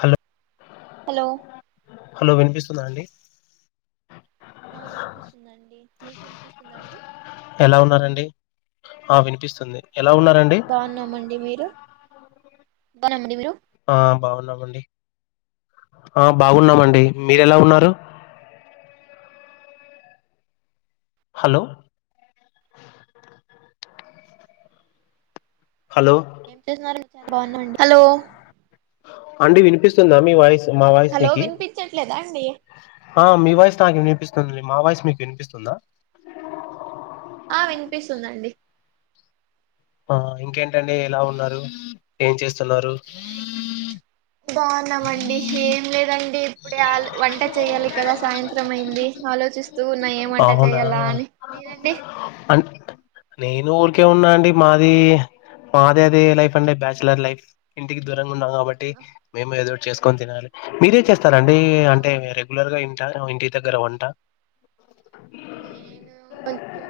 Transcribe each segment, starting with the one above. Hello hello hello వినిపిస్తుంద అండి ఆ వినిపిస్తుందండి మీకు వినిపిస్తుందండి ఎలా ఉన్నారండి ఆ వినిపిస్తుంది ఎలా ఉన్నారండి బాగున్నామండి మీరు బాగున్నామండి మీరు ఆ బాగున్నామండి ఆ బాగున్నామండి మీరెలా ఉన్నారు హలో హలో ఏం చేసన్నారు మీకు చాలా బాగున్నాండి హలో అండి వినిపిస్తుందా మీ వాయిస్ మా వాయిస్ హలో నీకి వినిపించట్లేదా అండి ఆ మీ వయిస్ నాకు వస్తు మా వయసు మీకు వినిపిస్తుందా ప్పేస్తు ఉందండి ఆ ఇంకేంటండి ఎలా ఉన్నారు ఏం చేస్తున్నారు బాగున్నామండి ఏం లేదండి ఇప్పుడే వంట చేయాలి కదా సాయంత్రం అయింది ఆలో లోచిస్తూ ఉన్నా ఏం వంట అవునా చెయాలా అని మెరండి అ నేను ఎన్న ఊరికే ఉన్నా అండి మాది మాది అది లైఫ్ అంటే బ్యాచలర్ లైఫ్ ఇంటికి దూర గున్నాం కాబట్టి మేము ఏదో చేసుకొని తినాలి మీరే చేస్తారండి అంటే అవును రెగ్యులర్ గా గ ఇంటి దగ్గర వంట నేను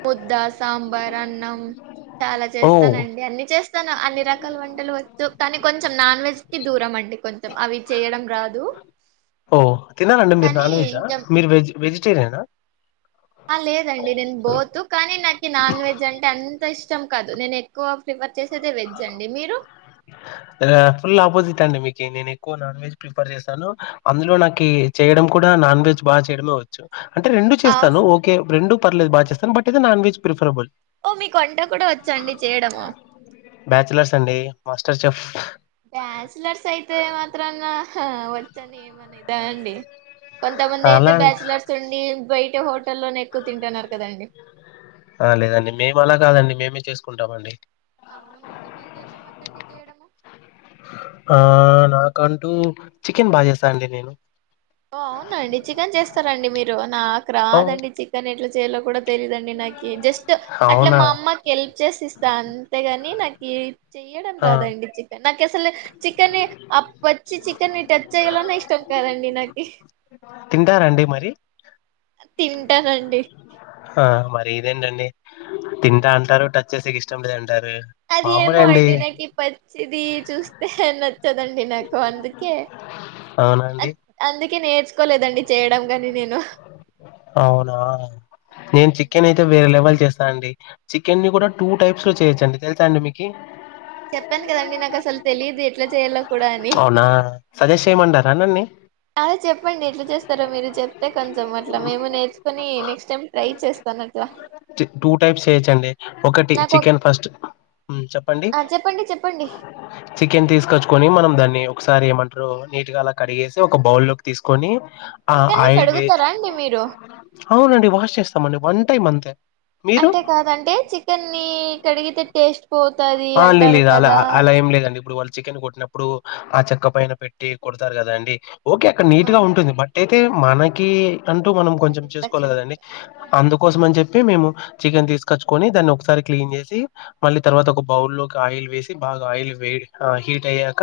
ముద్ద సాంబార్ అన్నం చా అలా ఓ చేస్తానండి అన్ని చేస్తాను అన్ని రకాల వంటలు వచ్చ కానీ కొంచెం నాన్ వెజ్ కి దూరం అండి కొంచెం అవి చేయడం రాదు ఓ తినారాండి మీరు కానీ నాన్ వెజా ఇంకా మీరు వెజ్ వెజిటేరియనా ఆ లేదండి నేను బాత్ కానీ నాకు నాన్ వెజ్ అంటే అంత ఇష్ట ష్టం కాదు నేను ఎక్కువ ప్రిఫర్ చేసేది వెజ్ అండి మీరు ఫుల్ ఆపోజిట్ అండి మీ నేను ఎక్కువ నాన్ వెజ్ ప్రిఫర్ చేశాను అందులో నాకు చేయడం కూడా నాన్ వెజ్ బాగా చేయడమేవచ్చు అంటే రెండు ఆ చేస్తాను ఓకే రెండుర్లేదు బాగా చేస్తా బట్ ఇది నాన్ వెజ్ ప్రిఫరబుల్ ఓ మీ కొ వంట కూడా వచ్చాండి చేయడము స చె బ్యాచలర్స్ అయితే మాత్రంగా వచ్చాను ఏమనేదా అండి కొంతమంది అయితే అలా బ్యాచలర్స్ ఉండి బయట హోటల్లోనే ఎక్కువ తింటున్నారు కదండి ఆ లేదండి మేము అలా కాదండి మేమే చేసుకుంటామండి అవునండి మీకేమి ఇమచ్చండి చేయడము కంటూ చికెన్ బాజస్తా అండడి నేను ఓ అవునండి చికెన్ చేస్తారంండి మీరు నాకు ఓహ్! రాదండి చికెన్ ఎట్లా చేయాలో కూడా తెలీదండి నాకి జస్ట్ అట్లా అవునా మా అమ్మకి హెల్ప్ చేసి ఇస్తా అంతేగాని నాకు చెయ్యడం ఆ రాదండి చికెన్ నాకు అసలు చికెన్ని వచ్చి చికెన్ని టచ్ చేయాలనే ఇష్టం కదండి నాకు తింటారంండి మరి తింటానండి ఆ మరి ఇదేంటండి తింటా అంటారు టచ్ చేసే ఇష్టం లేద అంటారు మామూలే అండి కి పచ్చిది చూస్తే నచ్చదండి నాకు అందుకే అవునండి అందుక నేర్ తీసుకోలేదండి చేయడం కాని నేను అవునా నేను చికెన్ అయితే వేరే లెవల్ చేస్తా అండి చికె ని కూడా టూ టైప్స్ లో చేయొచ్చండి తెలుసా అండి మీకు చెప్పాను కదండి నాకు అసలు తెలియదు ఎట్లా చేయాలో కూడా అని అవునా సదాష్ మంటారానీ అదే చెప్పండి ఎట్లా చేస్తారో మీరు చెప్తే కొంచెం అట్లా మేము నేర్చుకుొని నెక్స్ట్ టైం ట్రై చేస్తాను అట్లా టూ టైప్స్ చేయొచ్చండి ఒకటి నాకు ఒక్ చికెన్ ఫస్ట్ చెప్పండి ఆ చెప్పండి చెప్పండి చికెన్ తీసుకొచ్చుకొని మనం దాన్ని ఒకసారి ఏమంటారు నీట్గా అలా కడిగేసి ఒక బౌల్ లోకి తీసుకొని ఆ చికెన్ని ఆయుర్వేద్ కడుగుతారా అండి మీరు అవునండి వాష్ చేస్తామండి వన్ టైమ్ అంతే మీరు అంటేకాదంటే చికెన్ని ని కడిగితే టేస్ట్ పోతది అ లే అంటారు లేదు అలా కదా అలా ఏం లేదండి ఇప్పుడు చికెన్ కొట్టినప్పుడు ఆ చెక్క పైన పెట్టి కొడతారు కదా అండి ఓకే అక్కడ నీట్ గా అవునవును ఉంటుంది బట్యితే అయితే మనకి అంటూ మనం కొంచెం చేసుకోవాలి సాటిస్ఫాక్షన్ కదండి అంటే అవునులేండి అందుకోసమని చెప్పి మేము చికెన్ తీసుకొచ్చుకొని దాన్ని ఒకసారి క్లీన్ చేసి మళ్ళీ తర్వాత ఒక బౌల్ లోకి ఆయిల్ వేసి బాగా ఆయిల్ వే హీట్ అయ్యాక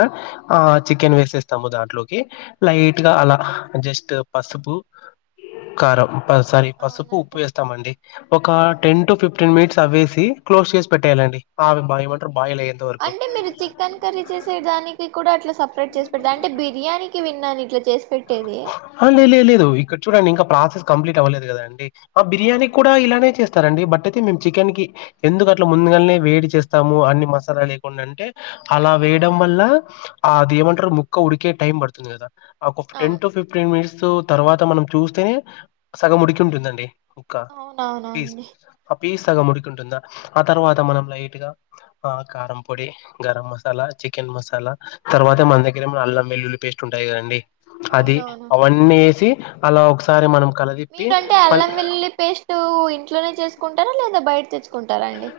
ఆ చికెన్ వేసేస్తాము దాంట్లో ఓే లైట్ గా అలా జస్ట్ పసుపు కారం సారీ పసుపు ఉప్పు అవునండి వేస్తామండి ఒక ఆ టెన్ టు ఫిఫ్టీన్ మినిట్స్ తవ్వేసి క్లోజ్ చేసి పెట్టేయాలండి బావి బా ఏమంట్రు అంటే మీరు చికెన్ కర్రీ చేసే దానికి కూడా అట్లా సపరేట్ చేసి పెడ అంటే బిర్యానీ విన్నా ఇట్లా చేసి పెట్టేది లే లే లేదు ఇక్కడ చూడండి ఇంకా ప్రాసెస్ కంప్లీట్ అవ్వలేదు కదా అండి ఆ బిర్యానీ అవును కూడా ఇలానే చేస్తా స్తారండి బట్ అయితే మేము చికెన్ కి ఎందుకు అట్లా ముందుగానే వేడి చేస్తాము అన్ని మసాలా లేకుండా అంటే అలా వేయడం వల్ల ఆ అది ఏమంటారు ముక్క ఉడికే టైం పడుతుంది కదా ఆ ఒక టెన్ అవును టు ఫిఫ్టీన్ మినిట్స్ తర్వాత మనం చూస్తేనే సగం ఉడికి ఉంటుందండి క్క పజ అవునవునండి పీసగా ముడికి ఉంటుందా ఆ తర్వాత మనం లైట్ గా ఆ కారం పొడి గరం మసాలా చికెన్ మసాలా తర్వాత మనగ్గర ఏ అల్లం వెల్లుల్లి పేస్ట్ ఉంటాయి కదండి అది అవునవును అవన్నీ వేసి అలా ఒకసారి మనం కలదిప్పి మీరుంటే మళ్ ఎల్లం వెల్లి పేస్టు ట్లోనే చేసుకుంటారా లేదా బయట తెచ్చుకుంటారా అండి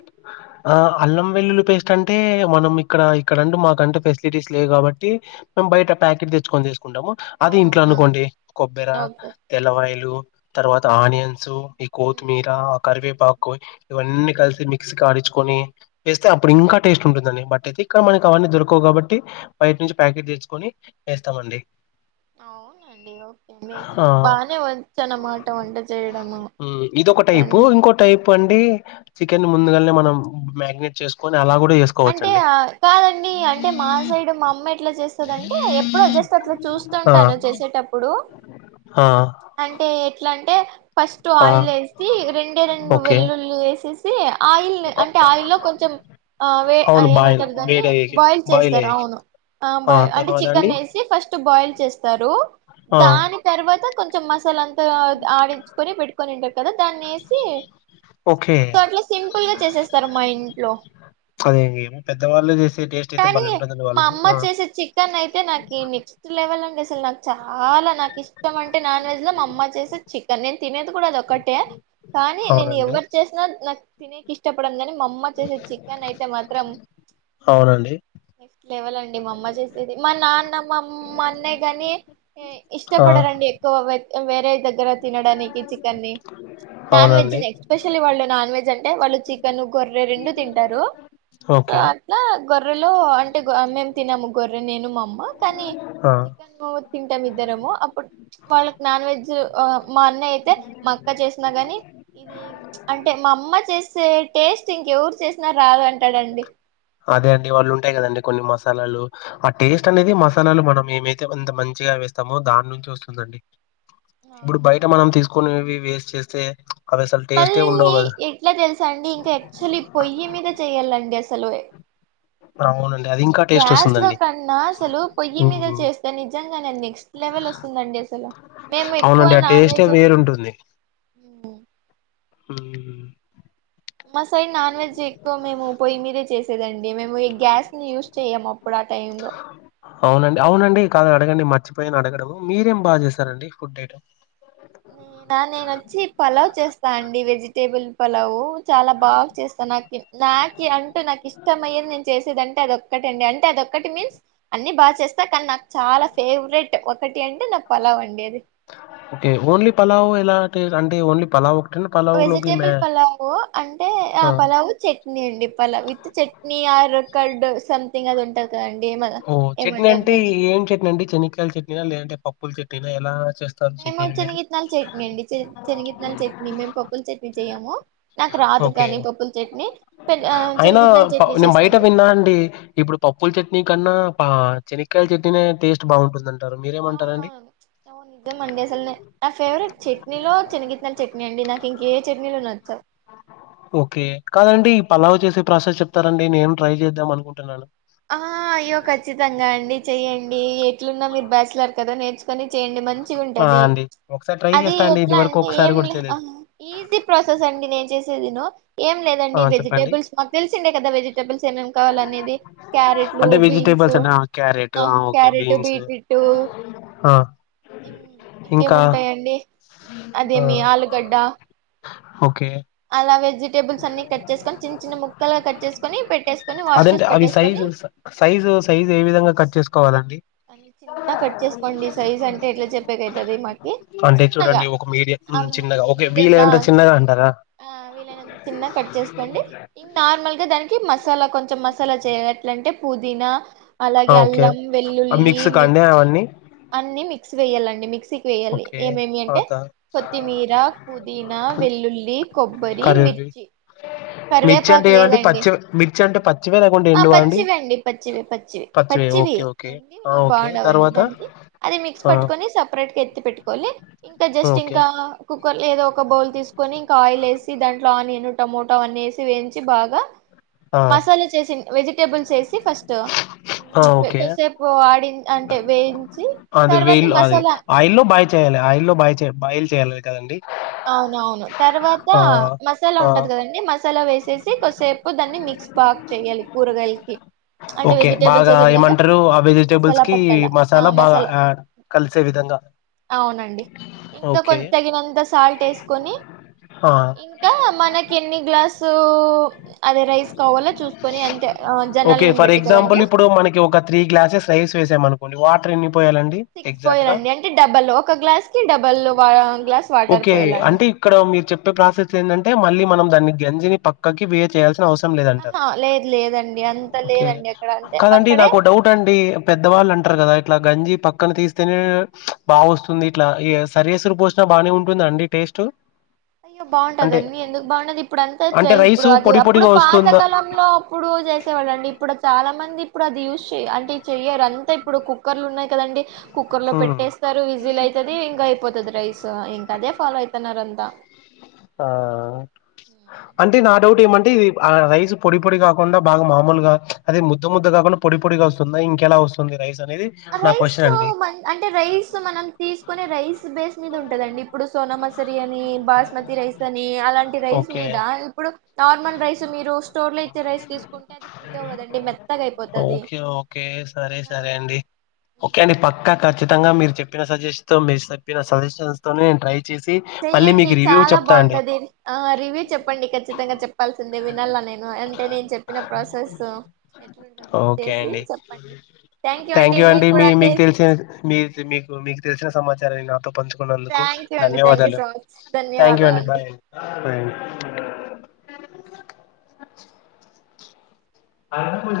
ఆ అల్లం వెల్లులి పేస్ట్ అంటే మనం ఇక్కడ ఇక్కడండు మాకంటు ఫెసిలిటీస్ లేవు కాబట్టి బయట ప్యాకిటా దెచ్చుకొని జేస్ కుంటము ఓ అది ఇంట్లో అవునా అనుకోండి కొబ్బరి ఓకే తెల్లవాయలు తర్వాత ఆనియన్స్ ఈ కోత్తిమీర ఆ కరివేపాకు ఇవన్ని కలిసి మిక్స్కి ఆడిచ్చుకొని ఏస్తే అప్పుడింకా టేస్ట్ ఉంటుందని బట్ అయితే ఇక్కడ మనకి అవన్నీ దొరకవు కాబట్టి బయట్ నుంచి ప్యాకెట్ దెచ్చుకొని ఏస్తామండి అవునండి ఓకే అండి అయితే బానే ఓచ్చ్ అనమాట వంట చేయడము హ్మ్. ఇదొక అయితే టైపు అన్ని ఇంకో టైప్ అండి చికెన్ ముందుగానే మనం మ్యారినేట్ చేసుకొని అలాగ అంటే అ కాదండి అంటే మా సైడు మా అమ్మ ఎట్ల చేస్తుందంటే ఎప్పుడో జస్ట్ అట్లా చూ ఆ! స్తుంటాను చేసేటప్పుడు ఆ అంటే ఎట్లన్ ఫస్ట్ ఆ ఆయిల్ ఏసి రెండే రెండు ఓకే వెల్లుళ్లి ఏసేసి ఆయిల్ న్ అంటే ఆయిల్లో కొంచెం అవే అవును అయి బాయిల్ ఏమంటారు దాన్ని వేడయ్యాక బాయిల్ చేస్తారు అయ్యాక అవును ఆ బా అంటే తర్వాత చికెన్ అండి ఏసి ఫస్ట్ బాయిల్ చేస్తారు ఆ దాని తర్వా త కొంచెం మసాలా అంతా ఆడించుకొని పెట్టుకొనింటారు కదా దాన్నేసి ఓకే సో అట్లా సింపుల్ గా చేసేస్తారు మా ఇంట్లో అదే పెద్దవాళ్ళు చేసే టేస్ట్ అయితే కానీ బల్ ఉంటుందండి మా వాళ్ళు అమ్మ లేవలండి అసల్ నాకు చాలా నాకు ఇష్టం అంటే నాన్ వెజ్ లో మా అమ్మ చేసే చికెన్ నేను తినేది కూడా అది ఒక్కటే కానీ నేను అవునండి ఎవరు చేసినా నాకు తినేకి ఇష్టపడను గని మా అమ్మ చేసే చికెన్ అయితే మాత్రం అవునాండి నెక్స్ట్ లెవల్ అండి మా అమ్మ చేసేది మా నాన్న మామ్ మా అన్నయ గని ఆ ఇష్టపడరు అండి ఎక్కువ వేరే దగ్గర తినడానికి చికెన్ని నాన్ వెెజ్ అవునండి ని ఎస్పెషల్లీ వాళ్ళు నాన్ వెజ్ అన్ అంటే వాళ్ళు చికెన్ గొర్రె రెండు తింటారు సో ఓకే అట్లా గొర్రెలో అంటే మేమ్ తినము గొర్రె నేను మా అమ్మ కానీ ఆ చికెన్ తింటం ఇద్దరము అప్పుడు వాళ్ళకి నాన్ వెజ్ మా అన్నయ్య అయితే మా అక్క చేసిన గని ఇ అంటే మా అమ్మ చేసే టేస్ట్ ఇంకెవరు చేసినా రాదు అంటాడండి అదే అండి వాళ్ళు ఉంటాయి కదండి కొన్ని మసాలాలు ఆ టేస్ట్ అనేది మసాలాలు మనం ఏమైతేంత మంచిగా వేస్తామో దాని నుంచి వస్తుందండి ఇప్పుడు బయట మనం అవునవునండి తీసుకొనేవి వేస్ట్ చేస్తే అవి అసలు టేస్టే మళ్ళళ్ళీ ఉండవు కదా ఎట్లా తెలుసా అండి ఇంకా యాక్చుల్లీ పొయ్యి మీద చెయాలండి అసలు ఆవునండి గ్యాస్ లో కన్నా అసలు పొయ్యి మీద హ్మ్. చేస్తే నిజంగనే నెక్స్ట్ లెవెల్ ఒస్తుందండి అస మేము ఎక్కువ అవునండి ఆ నాన్ టేస్టే వెజ్ హ్మ్ మా సైరి నాన్ వెజ్ ఎక్కువ మేము పొయ్యి మీదే చేసేదండి మేము గ్యాస్ని యూస్ చేయము అవునండి అవునండి కాద అడగండి మర్చిపోయిని అడగడం మీరేం బా జేసారండి ఫుడ్ ఐటమ్ నా నేనొచ్చి పలావ్ చేస్తా అండి వెజిటేబుల్ పలావు చాలా బాగా్ చేస్తా నాకు నాకి అంటూ నాకు ఇష్టం అయ్యేది నేను చేసేదంటే అదె టి అండి అంటే అదొటి మీన్స్ అన్ని బా చేస్తా కానీ నాకు చాలా ఫేవరెట్ ఒకటి అంటె నా పలావ్ వండేది ఓకే ఓన్లీ పలావ్ ఎలా అంటే ఓన్లీ పలావ్ ఒక వెజిటేబుల్ పలావు అంటే ఆ పలావు చట్నీ అండి pulao with chutney or curd something అది ఉంటది కదండి ఏమ ఓ చట్నీ ఏమంటారు అంటే దాన్ని ఏం చట్నీ అండి చెనకాయల చట్నా లేదంటే పప్పుల చట్నీనా ఎలా చేస్తాను చె మేము నేను మీరు శనగిత్తనాల చట్నీ అండి శనగిత్తనాల చట్నీ మేము పప్పుల చట్నీ చెయ్యము నాకు రాదు ఓకే కానీ పప్పుల చట్నీ అయినా శనగిత్తనాల చట్నీ నేను బయట చేస్తాము విన్నా అండి ఇప్పుడు పప్పుూల చట్నీ క శనకాయల చెట్టినే టేస్ట్ బాగుంటుందంటారు మీరేమంటారడి వువును నిజం అండి అసలు నా ఫేవరెట్ చట్నీలో చిన్నగిత్తన చట్నీ అండి నాకు ఇంకే చట్నీ ళ నచ్చ ఓకే కాదండి ఈ పలావ చేసే ప్రాసెస్ చెప్తారంండి నేం ట్రై చేద్దాం అనుకుంటున్నాను ఆ అయ్యో ఖచ్చితంగా అండి చెయ్యడి ఎట్లున్నా మీరు బ్యాచలర్ కదా నేను కాని చేయండి మంచి ఆ ఉంటది అండి ఒకసారి ట్రై అది చేస్తా అండి ఇది ఎట్లా వరకు అంటే ఒకసారి ఏం కూడా లే చేయలేదు ఈజీ ప్రాసెస్ అండి నేను చేసేదిను ఏం ఆ లేదండి చెప్పండి వెజిటేబుల్స్ మాకు తెలిసిండే కదా వెజిటేబుల్స్ ఏమేమి కావాలి అనేది క్యారెట్లు అంటే వెజిటేబుల్స్ బీన్సు అంటే ఆ! క్యారెట్ ఆ ఓకే క్యారెట్ బీన్స్ బీట్బట్టు ఆ ఇ ఇంకా ఇంకేముంటాయంండి అదే ఆ మీ ఆలుగడ్డ ఓకే ఇలా వెజిటేబుల్స్ అన్ని కట్ చేసుకని చిన్న ముక్కలు కట్ చేసుకుొని పెట్టేసుకుని అదంటే వాషటర్స్ అవి పెట్టేని సైజు సైజు సైజు ఏ విధంగా కట్ చేసుకోవాలండి అన్ని చిన్న కట్ చేసుకోండి సైజ్ అంటే ఎట్లా చెప్పేకైతది మాకి అంటే చిన్నగా చూడండి ఒక మీడియం చిన్నగా ఓకే వీళ మీడియంలా ఏదంటే చి చిన్నగా అంటారా ఆ కట్ చేసుకోండి ఇం నార్మల్ గా దానికి మసాలా కొంచెం మసాలా చేయ ఎట్లాంటే పుదీనా ఆ అలాగే ఓకే అల్లం వెల్లుల్లి మిక్స్ కాండి మిర్చి అవన్నీ అన్ని మి మిక్సీ వెయాలండి మిక్సీకి వెయ్యాలి ఓకే ఏమేమి అంటే తర్వాత కొత్తిమీర పుదీనా వెల్లుల్లి కొబ్బరి కరివేపి మిర్చి మిర్చి అంటే కరివేపాకు ఏమండి లేదండి పచ్చి మిర్చి అంటే పచ్చివే లేకుంటే ఆ ఎండువా పచ్చివ అండి పచ్చివి పచ్చివి పచ్చివే పచ్చి ఓకే ఓకే ఆ ఓకే బాగుండి తర్వాత దానికి అది మిక్స్ ఆ పట్టుకని సపరేట్ ఎ పెట్టు ఇంట్ ఇం ఓకే లేదో ఒక బౌల్ తీసుకొని ఇంకా ఆయిల్ వేసి దాంట్లో ఆనియన్ టమోటో అన్న వసి వేయించి బాగా ఆ మసాలా చేసి వెజిటేబుల్స్ వేసి ఫస్ట్ ఆ ఓకే కొద్దిసేపు ఆడి అంటే వేయించి అది తర్వాత వేల్ అది మసాలా ఆయిల్లో బాయ్ మసాల చేయాలి ఆయలో బయ బయల్ చేయాలి కదండి అవున అవును తర్వాత ఆ మసాలా ఆ ఉంటది కదంీ మస మసాలా వేసేసి కాసేపు దాన్ని మిక్స్ బాక్ చేయాలి కూరగాయలకి అంటే ఓకే వెజిటేబుల్స్ బాగా వేసిండు కదా ఏమంటారు ఆ వెజిటేబుల్స్ మసాలా కి పట్టాల ఆ మసాలా బాగా కలిసే విధంగా అవునండి ఇంకా ఓకే కొంత తగినంత సాల్ట్ వేసుకొని ఇంకా మనకి ఎన్ని గలాస్ అ చూసుకొని అంటే ఓకే జనాలని ఫర్ బట్టి ఎగ్జాంపుల్ కదండి ఇప్పుడు మనకి ఒక త్రీ గ్లాసెస్ అ వేసామనుకోం వాటర్న్ని సిక్స్ పోయాలండి అంటే డబల్ ఒక గ్లాస్ కి డబల్ గ్లాస్ వాటర్ ఓకే పోయాలండి అంటే ఇక్కడ మీరు చెప్పే ప్రాసెస్ ఏంటంటే మళ్ళీ మనం దాన్ని గంజిని పక్కకి వే చేయాల్సి అవసరం లేదంటారు ఆహా లేదు లేదండి అంత ఓకే లేదండి అక్కడ అంటే కాదండి అక్కడే నాకు డౌట్ అండి పెద్దవాళ అంటారు కదా ఇట్లా గంజీ పక్కన తీస్తేనే బా వస్తుంది ఇట్లా ఈ సరియాసురు పోసిన బాగానే ఉంటుందండి టేస్ట్ అయ్యో బాగుంటంది అంటే అన్నీందుకు బాగుంటది ఇప్పుడు అంతా వచ్చ అంటే ఇప్పుడు రైసు అది పొడి అప్పుడు పొడిగా పాత వస్తుందా కాలంలో అప్పుడు చేసేవాళ్ళండి ఇప్పుడు చాలా మంది ఇప్పుడు అది యూస్్ చెయ అంటే చెయ్యరు అంతా ఇప్పుడు కుక్కర్లు ఉన్నాయి కదండి కుక్కర్ లో హ్మ్ పెట్టేస్తారు విజీలు అవుతుది ఇంకా అయిపోతుంది రైస్ ఇంకా అదే ఫాలో అవుతున్నారు అంతా ఆ అంటే నా డౌట్ ఏమంటే ఇది రైస్ పొడి పొడి కాకుండా బాగా మామూలుగా అదే ముద్ద ముద్ద కాకుండా పొడి పొడిగా వస్తుందియి ఇంకెలా వస్తుంది రైస్ అనేది నా రైస్ క్వశ్చన్ తో అండి మం అంటే రైస్ మనం తీసుకునే రైస్ బేస్ మీద ఉంటదండి ఇప్పుడు సోనమస్ మసరి అని బాస్మతి రైస్ అని అలాంటి రైస్ ఓకే మీద ఇప్పుడు నార్మల్ రైస్ మీరు స్టోర్ లో ఇచ్చే రైస్ తీసుకుంటే అది పుడి అవ్వదండి మెత్తగా అయిపోతది. రైస్ గాని సరే ఆ అండి ఓకే అండి అట్లా పక్కా ఖచ్చితంగా మీరు చెప్పిన సజెషన్ తో మీరు చెప్పిన సజెషన్స్ తో నేను ట్రై చేసి మళ్ళీ చెయ్యన్డి మీకు రివ్యూ చాలా చెప్తా అండి బావుంటది ఆ రివ్యూ చెప్పండి కచ్ చ్చితంగా చెప్పాల్సిందే వినాల నేను అంటే నేను చెప్పిన ప్రాసెస్ ఎట్లుంటుందో ఓకే చేసి అండి చెప్పండి థ్యాంక్ యూ అండి మీ మీకు తెలిసిన మీ మీకు మీకు తెలిసిన సమాచార్ చ్చారండి ఆటోప్ పంచుకున్నందుకు థ్యాంక్ యూ అండి థ్యాంక్ యూ ధన్యవాదాలు, సో మచ్ థ్యాంక్ యూ అండి ధన్యవాదాలండి బాయ్ ఆ. అండి అ [unintelligible]